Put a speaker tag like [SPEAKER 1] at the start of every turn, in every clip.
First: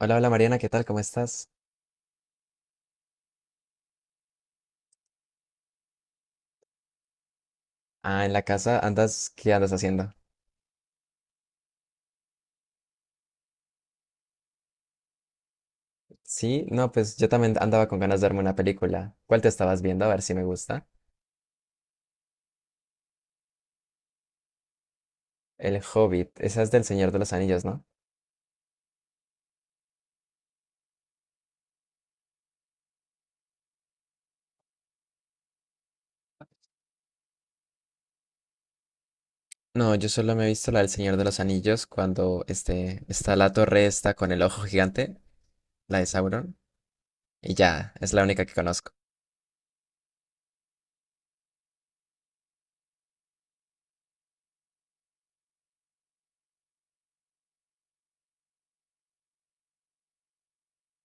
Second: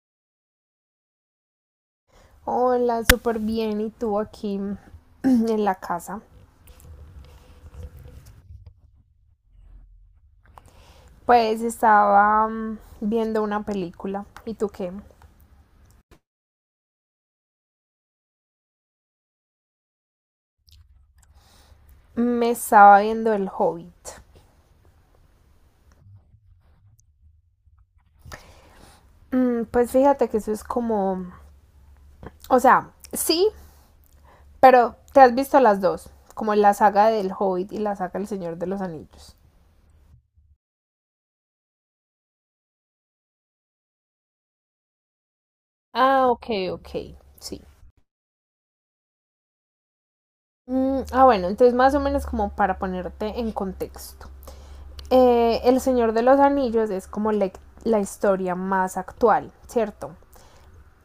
[SPEAKER 1] Hola, hola Mariana, ¿qué tal? ¿Cómo estás?
[SPEAKER 2] Hola, súper bien. ¿Y tú aquí en la casa?
[SPEAKER 1] Ah, en la casa andas, ¿qué andas haciendo?
[SPEAKER 2] Pues estaba viendo una película. ¿Y tú qué?
[SPEAKER 1] Sí, no, pues yo también andaba con ganas de verme una película. ¿Cuál te estabas viendo? A ver si me gusta.
[SPEAKER 2] Me estaba viendo El Hobbit.
[SPEAKER 1] El Hobbit, esa es del Señor de los Anillos, ¿no?
[SPEAKER 2] Pues fíjate que eso es como... O sea, sí, pero te has visto las dos. Como la saga del Hobbit y la saga del Señor de los Anillos.
[SPEAKER 1] No, yo solo me he visto la del Señor de los Anillos cuando este, está la torre esta con el ojo gigante, la de
[SPEAKER 2] Ah, ok,
[SPEAKER 1] Sauron,
[SPEAKER 2] ok,
[SPEAKER 1] y
[SPEAKER 2] sí.
[SPEAKER 1] ya, es la única que conozco.
[SPEAKER 2] Ah, bueno, entonces más o menos como para ponerte en contexto. El Señor de los Anillos es como la historia más actual, ¿cierto?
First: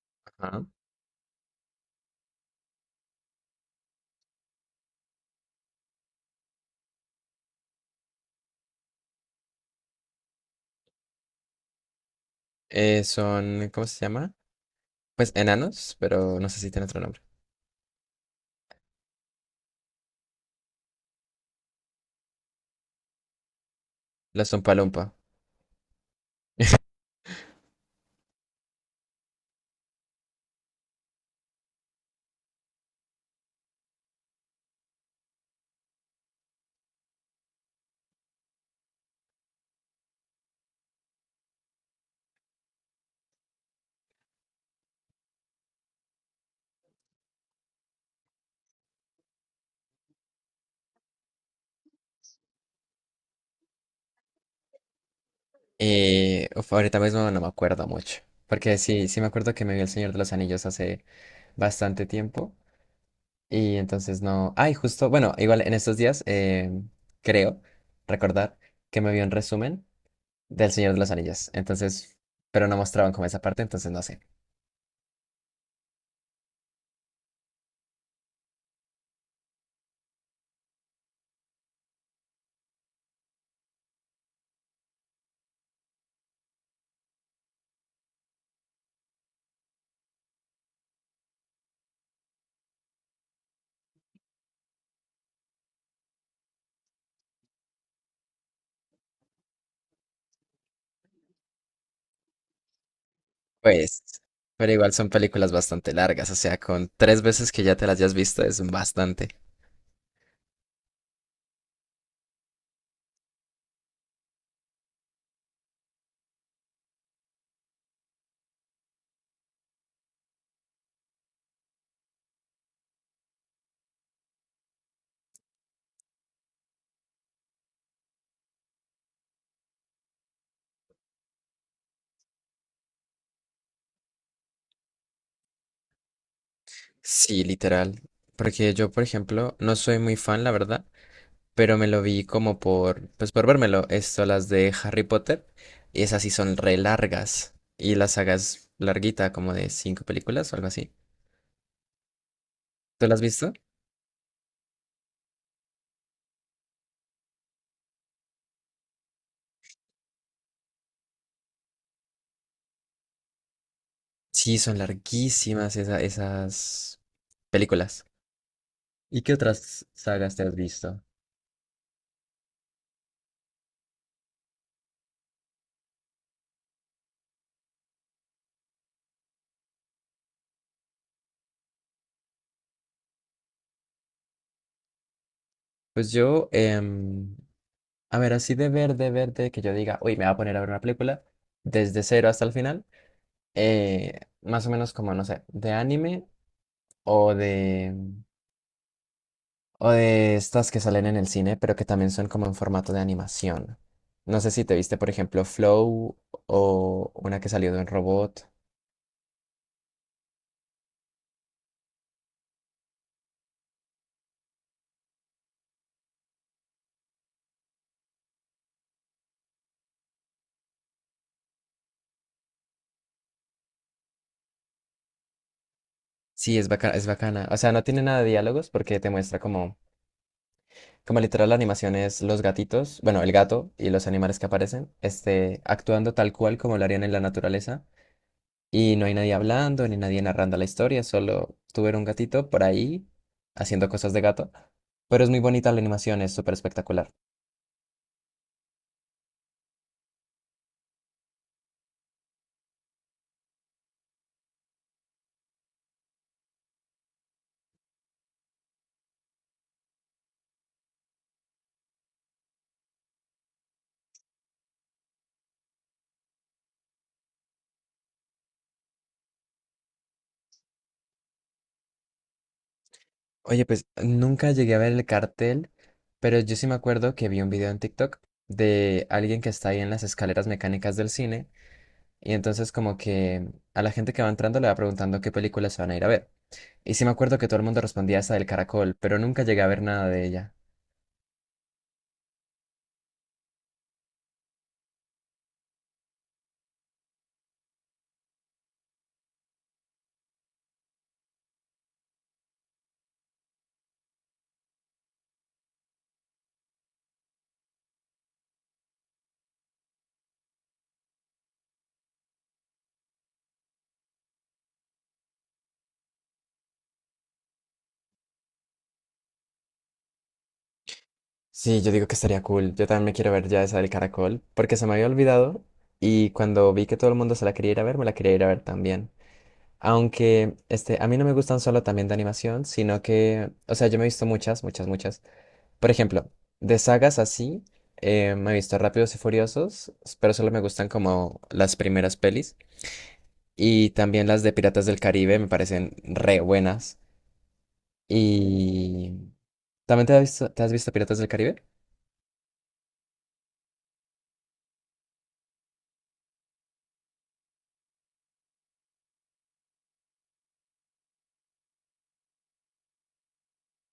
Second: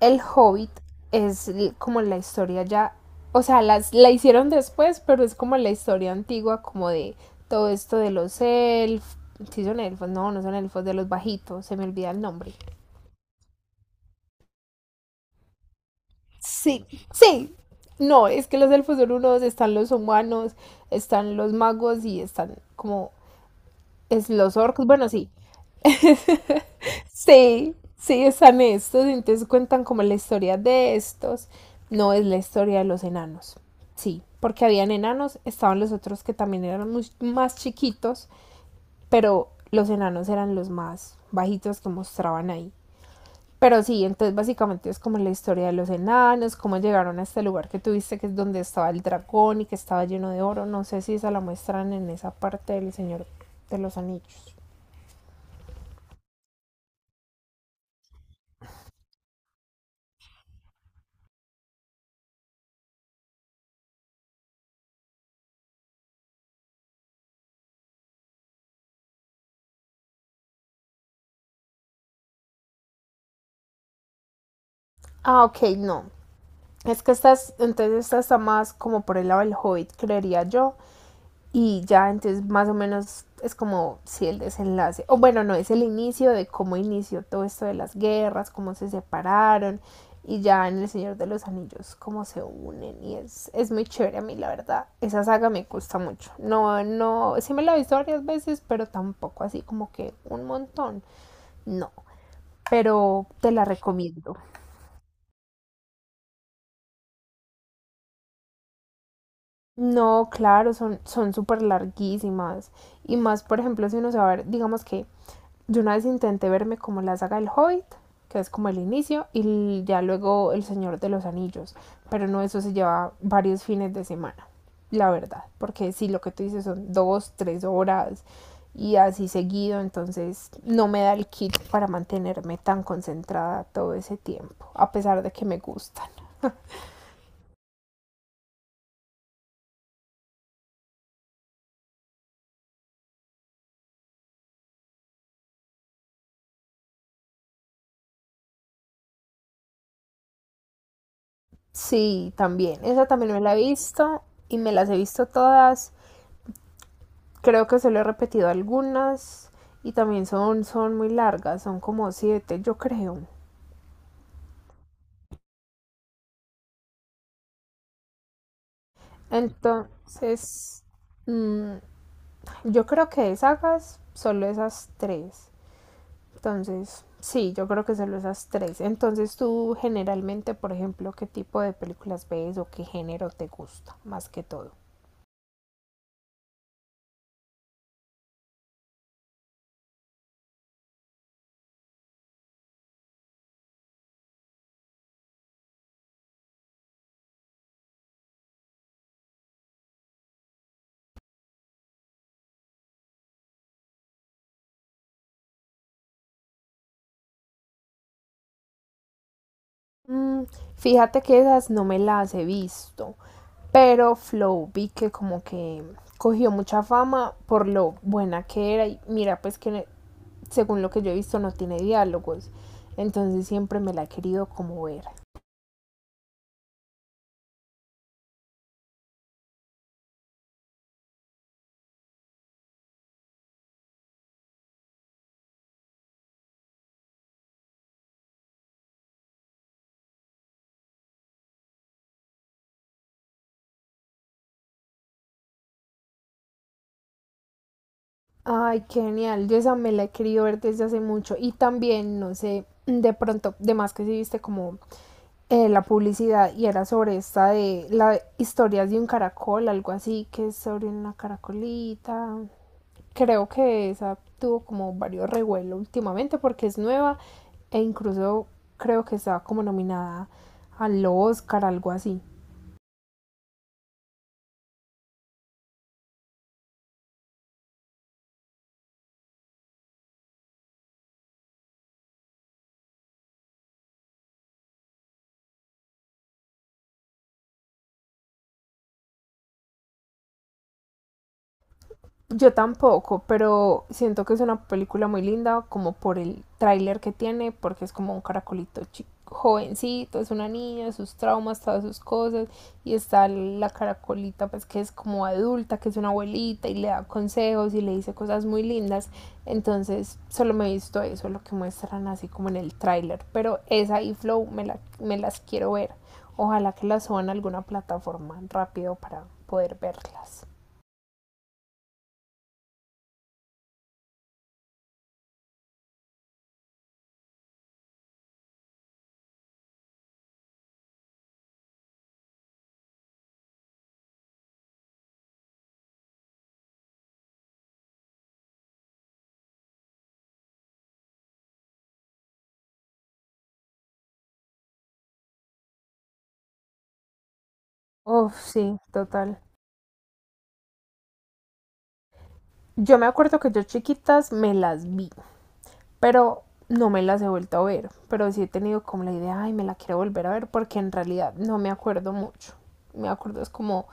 [SPEAKER 2] El
[SPEAKER 1] Ajá.
[SPEAKER 2] Hobbit es como la historia ya, o sea, la hicieron después, pero es como la historia antigua, como de todo esto de los elfos, sí son elfos, no, no son elfos, de los bajitos, se me olvida el nombre.
[SPEAKER 1] Son, ¿cómo se llama? Pues enanos, pero no sé si tiene
[SPEAKER 2] Sí,
[SPEAKER 1] otro nombre.
[SPEAKER 2] sí. No, es que los elfos son unos, están los humanos, están los magos y están como es
[SPEAKER 1] Los
[SPEAKER 2] los orcos, bueno,
[SPEAKER 1] Umpalumpa.
[SPEAKER 2] sí, sí, sí, están estos, entonces cuentan como la historia de estos, no es la historia de los enanos. Sí, porque habían enanos, estaban los otros que también eran más chiquitos, pero los enanos eran los más bajitos que mostraban ahí. Pero sí, entonces básicamente es como la historia de los enanos, cómo llegaron a este lugar que tuviste, que es donde estaba el dragón y que estaba lleno de oro. No sé si esa la muestran en esa parte del Señor de los Anillos.
[SPEAKER 1] Ahorita mismo no me acuerdo mucho, porque sí, sí me acuerdo que me vi El Señor de los Anillos hace bastante tiempo y entonces no... Ay, justo, bueno, igual en estos días creo recordar que me vi un resumen del Señor de los Anillos, entonces, pero no mostraban como esa parte, entonces no sé.
[SPEAKER 2] Ah, ok, no. Es que estas entonces esta está más como por el lado del Hobbit, creería yo. Y ya, entonces más o menos es como si sí, el desenlace, o bueno, no, es el inicio de cómo inició todo esto de las guerras, cómo se separaron, y ya en El Señor de los Anillos, cómo se unen, y es muy chévere a mí, la verdad. Esa saga me gusta mucho. No, no, sí me la he visto varias veces, pero tampoco así como que un montón. No, pero te la
[SPEAKER 1] Pues,
[SPEAKER 2] recomiendo.
[SPEAKER 1] pero igual son películas bastante largas, o sea, con tres veces que ya te las hayas visto es bastante.
[SPEAKER 2] No, claro, son súper larguísimas. Y más, por ejemplo, si uno se va a ver, digamos que yo una vez intenté verme como la saga del Hobbit, que es como el inicio, y ya luego El Señor de los Anillos. Pero no, eso se lleva varios fines de semana, la verdad. Porque si lo que tú dices son dos, tres horas y así seguido, entonces no me da el kit para mantenerme tan concentrada todo ese tiempo, a pesar de que me gustan.
[SPEAKER 1] Sí, literal, porque yo, por ejemplo, no soy muy fan, la verdad, pero me lo vi como por, pues por vérmelo. Esto, las de Harry Potter, y esas sí son re largas. Y la saga es larguita, como de 5 películas o algo así.
[SPEAKER 2] Sí, también. Esa
[SPEAKER 1] ¿Tú las has
[SPEAKER 2] también me
[SPEAKER 1] visto?
[SPEAKER 2] la he visto y me las he visto todas. Creo que solo he repetido algunas y también son muy largas, son como siete, yo creo.
[SPEAKER 1] Sí, son larguísimas esas películas. ¿Y qué otras sagas te has
[SPEAKER 2] Entonces,
[SPEAKER 1] visto?
[SPEAKER 2] mm, yo creo que de sagas solo esas tres. Entonces, sí, yo creo que solo esas tres. Entonces, tú generalmente, por ejemplo, ¿qué tipo de películas ves o qué género te gusta más que todo?
[SPEAKER 1] Pues yo, a ver, así de ver, de ver, de que yo diga, uy, me voy a poner a ver una película desde cero hasta el final, más o menos como, no sé, de anime o de, o de estas que salen en el cine, pero que también son como en formato de animación. No sé si te viste, por ejemplo, Flow o una que salió de un robot.
[SPEAKER 2] Mm, Fíjate que esas no me las he visto, pero Flow vi que como que cogió mucha fama por lo buena que era y mira pues que según lo que yo he visto no tiene diálogos, entonces siempre me la he querido como ver.
[SPEAKER 1] Sí, es bacana, es bacana. O sea, no tiene nada de diálogos porque te muestra como, como literal la animación es los gatitos, bueno, el gato y los animales que aparecen, este, actuando tal cual como lo harían en la naturaleza. Y no hay nadie hablando ni nadie narrando la historia, solo tú ver un gatito por ahí haciendo cosas de gato. Pero es muy bonita la animación, es súper espectacular.
[SPEAKER 2] Ay, qué genial, yo esa me la he querido ver desde hace mucho y también, no sé, de pronto, de más que si viste como la publicidad y era sobre esta de las historias de un caracol, algo así, que es sobre una caracolita. Creo que esa tuvo como varios revuelos últimamente porque es nueva e incluso creo que estaba como nominada al Oscar, algo así.
[SPEAKER 1] Oye, pues nunca llegué a ver el cartel, pero yo sí me acuerdo que vi un video en TikTok de alguien que está ahí en las escaleras mecánicas del cine y entonces como que a la gente que va entrando le va preguntando qué películas se van a ir a ver. Y sí me acuerdo que todo el mundo respondía esa del caracol, pero nunca llegué a ver nada de ella.
[SPEAKER 2] Yo tampoco, pero siento que es una película muy linda, como por el tráiler que tiene, porque es como un caracolito chico, jovencito, es una niña, sus traumas, todas sus cosas, y está la caracolita, pues que es como adulta, que es una abuelita, y le da consejos y le dice cosas muy lindas. Entonces, solo me he visto eso, lo que muestran así como en el tráiler, pero esa y Flow me las quiero ver. Ojalá que las suban a alguna plataforma rápido para poder verlas.
[SPEAKER 1] Sí, yo digo que estaría cool. Yo también me quiero ver ya esa del caracol, porque se me había olvidado y cuando vi que todo el mundo se la quería ir a ver, me la quería ir a ver también. Aunque este, a mí no me gustan solo también de animación, sino que, o sea, yo me he visto muchas, muchas, muchas. Por ejemplo, de sagas así, me he visto Rápidos y Furiosos, pero solo me gustan como las primeras pelis. Y también las de Piratas del Caribe me parecen re buenas.
[SPEAKER 2] Uf, sí,
[SPEAKER 1] Y...
[SPEAKER 2] total.
[SPEAKER 1] ¿También te has visto Piratas del Caribe?
[SPEAKER 2] Yo me acuerdo que yo chiquitas me las vi, pero no me las he vuelto a ver. Pero sí he tenido como la idea, ay, me la quiero volver a ver, porque en realidad no me acuerdo mucho. Me acuerdo es como,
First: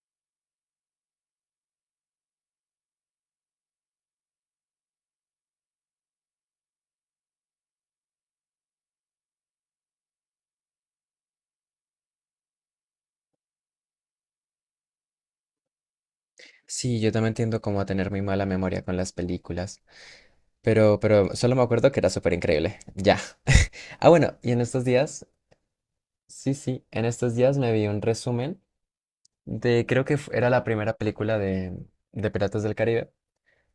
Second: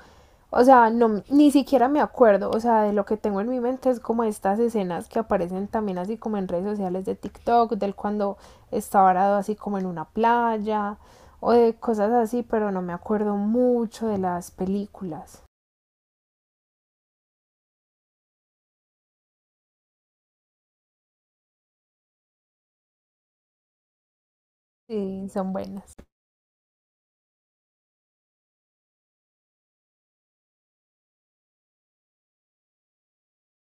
[SPEAKER 2] o sea, no, ni siquiera me acuerdo, o sea, de lo que tengo en mi mente es como estas escenas que aparecen también así como en redes sociales de TikTok, del cuando está varado así como en una playa o de cosas así, pero no me acuerdo mucho de las películas.
[SPEAKER 1] Sí, yo también tiendo como a tener muy mala memoria con las películas, pero solo me acuerdo que era súper increíble. Ya. Ah, bueno, y en estos días
[SPEAKER 2] Sí, son buenas.
[SPEAKER 1] sí, sí, en estos días me vi un resumen de, creo que era la primera película de Piratas del Caribe.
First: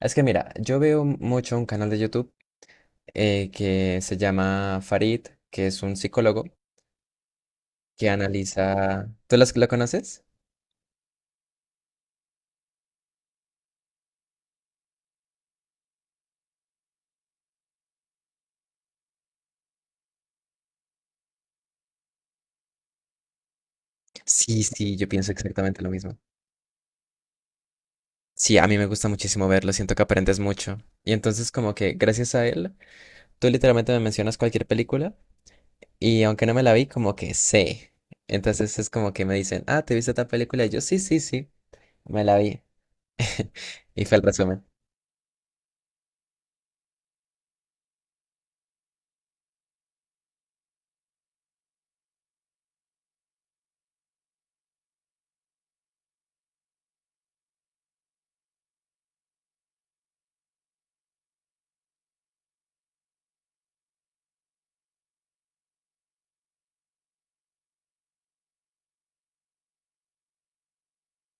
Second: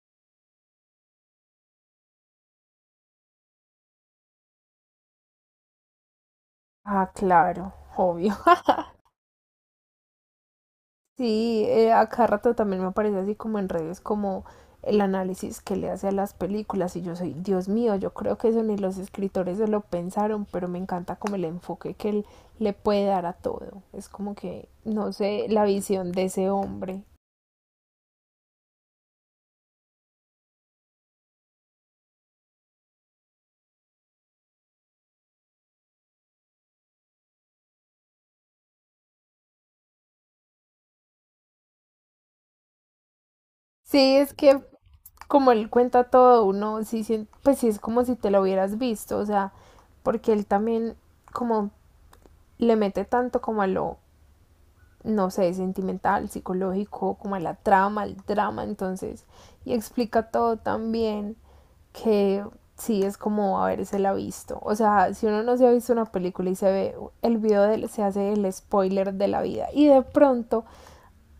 [SPEAKER 1] Es que mira, yo veo mucho un canal de YouTube que se llama Farid, que es un psicólogo
[SPEAKER 2] Ah, claro,
[SPEAKER 1] que
[SPEAKER 2] obvio.
[SPEAKER 1] analiza... ¿Tú lo conoces?
[SPEAKER 2] Sí, a cada rato también me aparece así como en redes, como el análisis que le hace a las películas. Y yo soy, Dios mío, yo creo que eso ni los escritores se lo pensaron, pero me encanta como el enfoque que él le puede dar a todo. Es como
[SPEAKER 1] Sí,
[SPEAKER 2] que,
[SPEAKER 1] sí, yo
[SPEAKER 2] no
[SPEAKER 1] pienso
[SPEAKER 2] sé, la
[SPEAKER 1] exactamente lo
[SPEAKER 2] visión
[SPEAKER 1] mismo.
[SPEAKER 2] de ese hombre.
[SPEAKER 1] Sí, a mí me gusta muchísimo verlo, siento que aprendes mucho. Y entonces como que gracias a él, tú literalmente me mencionas cualquier película y aunque no me la vi, como que sé. Entonces es como que me dicen, ah, ¿te viste tal película? Y yo, sí, sí, sí, me la vi. Y
[SPEAKER 2] Sí,
[SPEAKER 1] fue el
[SPEAKER 2] es que
[SPEAKER 1] resumen.
[SPEAKER 2] como él cuenta todo, uno sí pues sí es como si te lo hubieras visto, o sea, porque él también como le mete tanto como a lo no sé, sentimental, psicológico, como a la trama, al drama, entonces, y explica todo tan bien que sí es como haberse la visto. O sea, si uno no se ha visto una película y se ve el video, se hace el spoiler de la vida. Y de pronto,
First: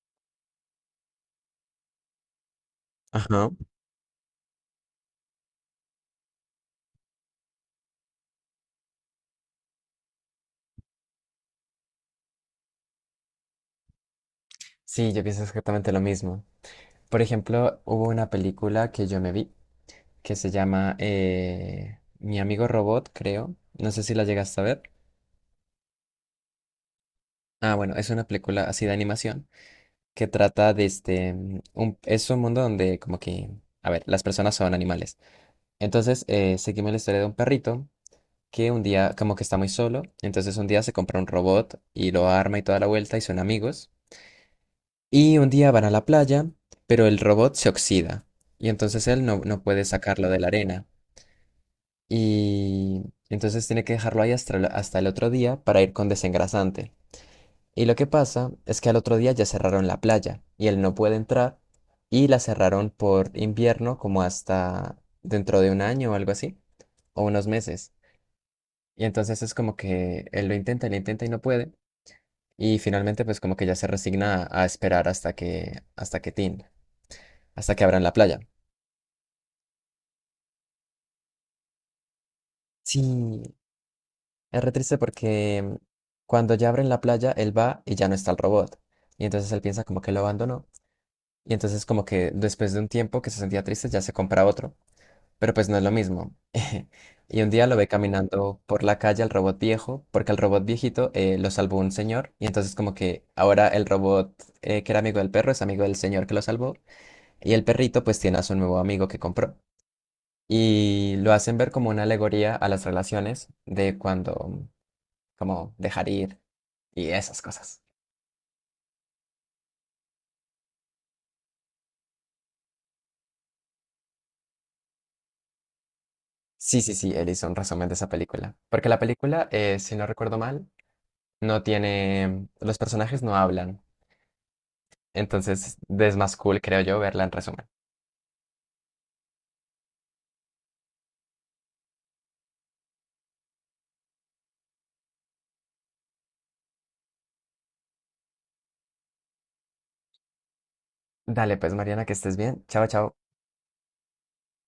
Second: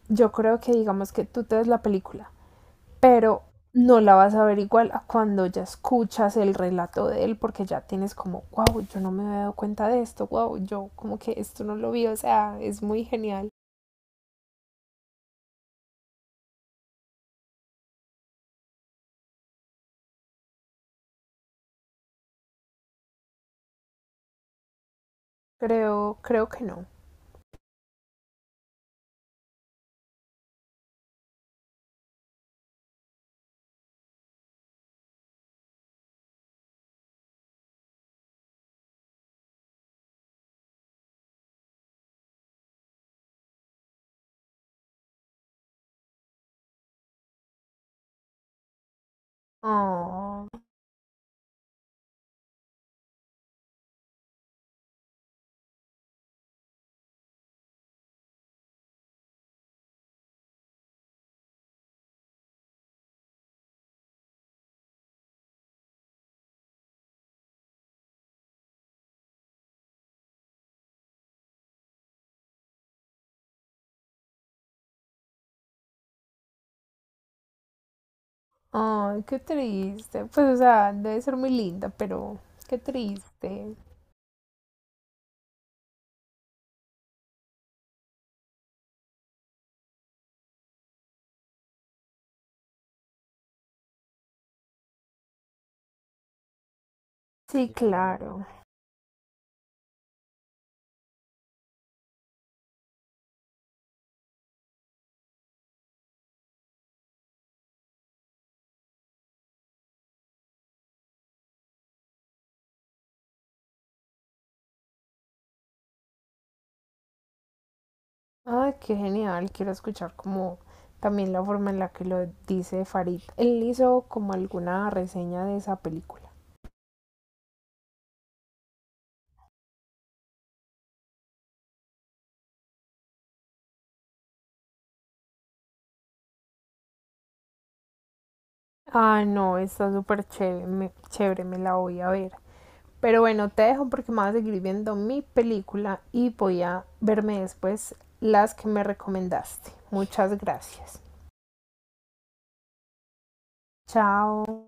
[SPEAKER 2] yo creo que digamos que tú te ves la película, pero
[SPEAKER 1] Ajá.
[SPEAKER 2] no la vas a ver igual a cuando ya escuchas el relato de él, porque ya tienes como, wow, yo no me había dado cuenta de esto, wow, yo como que esto no lo vi, o sea, es muy genial.
[SPEAKER 1] Sí, yo pienso exactamente lo mismo. Por ejemplo, hubo una película que yo me vi que se llama Mi amigo Robot, creo. No sé si la llegaste a ver.
[SPEAKER 2] Creo que no.
[SPEAKER 1] Ah, bueno, es una película así de animación que trata de este... es un mundo donde como que... A ver, las personas son animales. Entonces, seguimos la historia de un perrito que un día como que está muy solo. Entonces un día se compra un robot y lo arma y toda la vuelta y son amigos. Y un día van a la playa, pero el robot se oxida y entonces él no, no puede sacarlo de la
[SPEAKER 2] Oh,
[SPEAKER 1] arena. Y entonces tiene que dejarlo ahí hasta, hasta el otro día para ir con desengrasante. Y lo que pasa es que al otro día ya cerraron la playa y él no puede entrar y la cerraron por invierno como hasta dentro de un año o algo así, o unos meses. Y entonces es como que él lo intenta y no puede. Y finalmente pues como que ya se resigna a esperar hasta que tin, hasta que abran la playa.
[SPEAKER 2] ay, qué triste. Pues, o sea, debe ser muy linda, pero qué
[SPEAKER 1] Sí,
[SPEAKER 2] triste.
[SPEAKER 1] es re triste porque cuando ya abren la playa, él va y ya no está el robot. Y entonces él piensa como que lo abandonó. Y entonces como que después de un tiempo que se sentía triste, ya se compra otro. Pero pues no es lo mismo. Y un día
[SPEAKER 2] Sí,
[SPEAKER 1] lo ve
[SPEAKER 2] claro.
[SPEAKER 1] caminando por la calle al robot viejo, porque al robot viejito lo salvó un señor. Y entonces como que ahora el robot que era amigo del perro es amigo del señor que lo salvó. Y el perrito pues tiene a su nuevo amigo que compró y lo hacen ver como una alegoría a las relaciones de cuando, como dejar ir y esas cosas.
[SPEAKER 2] Ay, qué genial. Quiero escuchar como también la forma en la que lo dice Farid. Él hizo como alguna reseña de esa película.
[SPEAKER 1] Sí, sí, sí, él hizo un resumen de esa película. Porque la película, si no recuerdo mal, no tiene, los personajes no hablan. Entonces es más cool, creo yo, verla en resumen.
[SPEAKER 2] Ah, no, está súper chévere, chévere, me la voy a ver. Pero bueno, te dejo porque me voy a seguir viendo mi película y voy a verme después las que me recomendaste. Muchas gracias.
[SPEAKER 1] Dale, pues Mariana, que estés bien. Chao, chao.
[SPEAKER 2] Chao.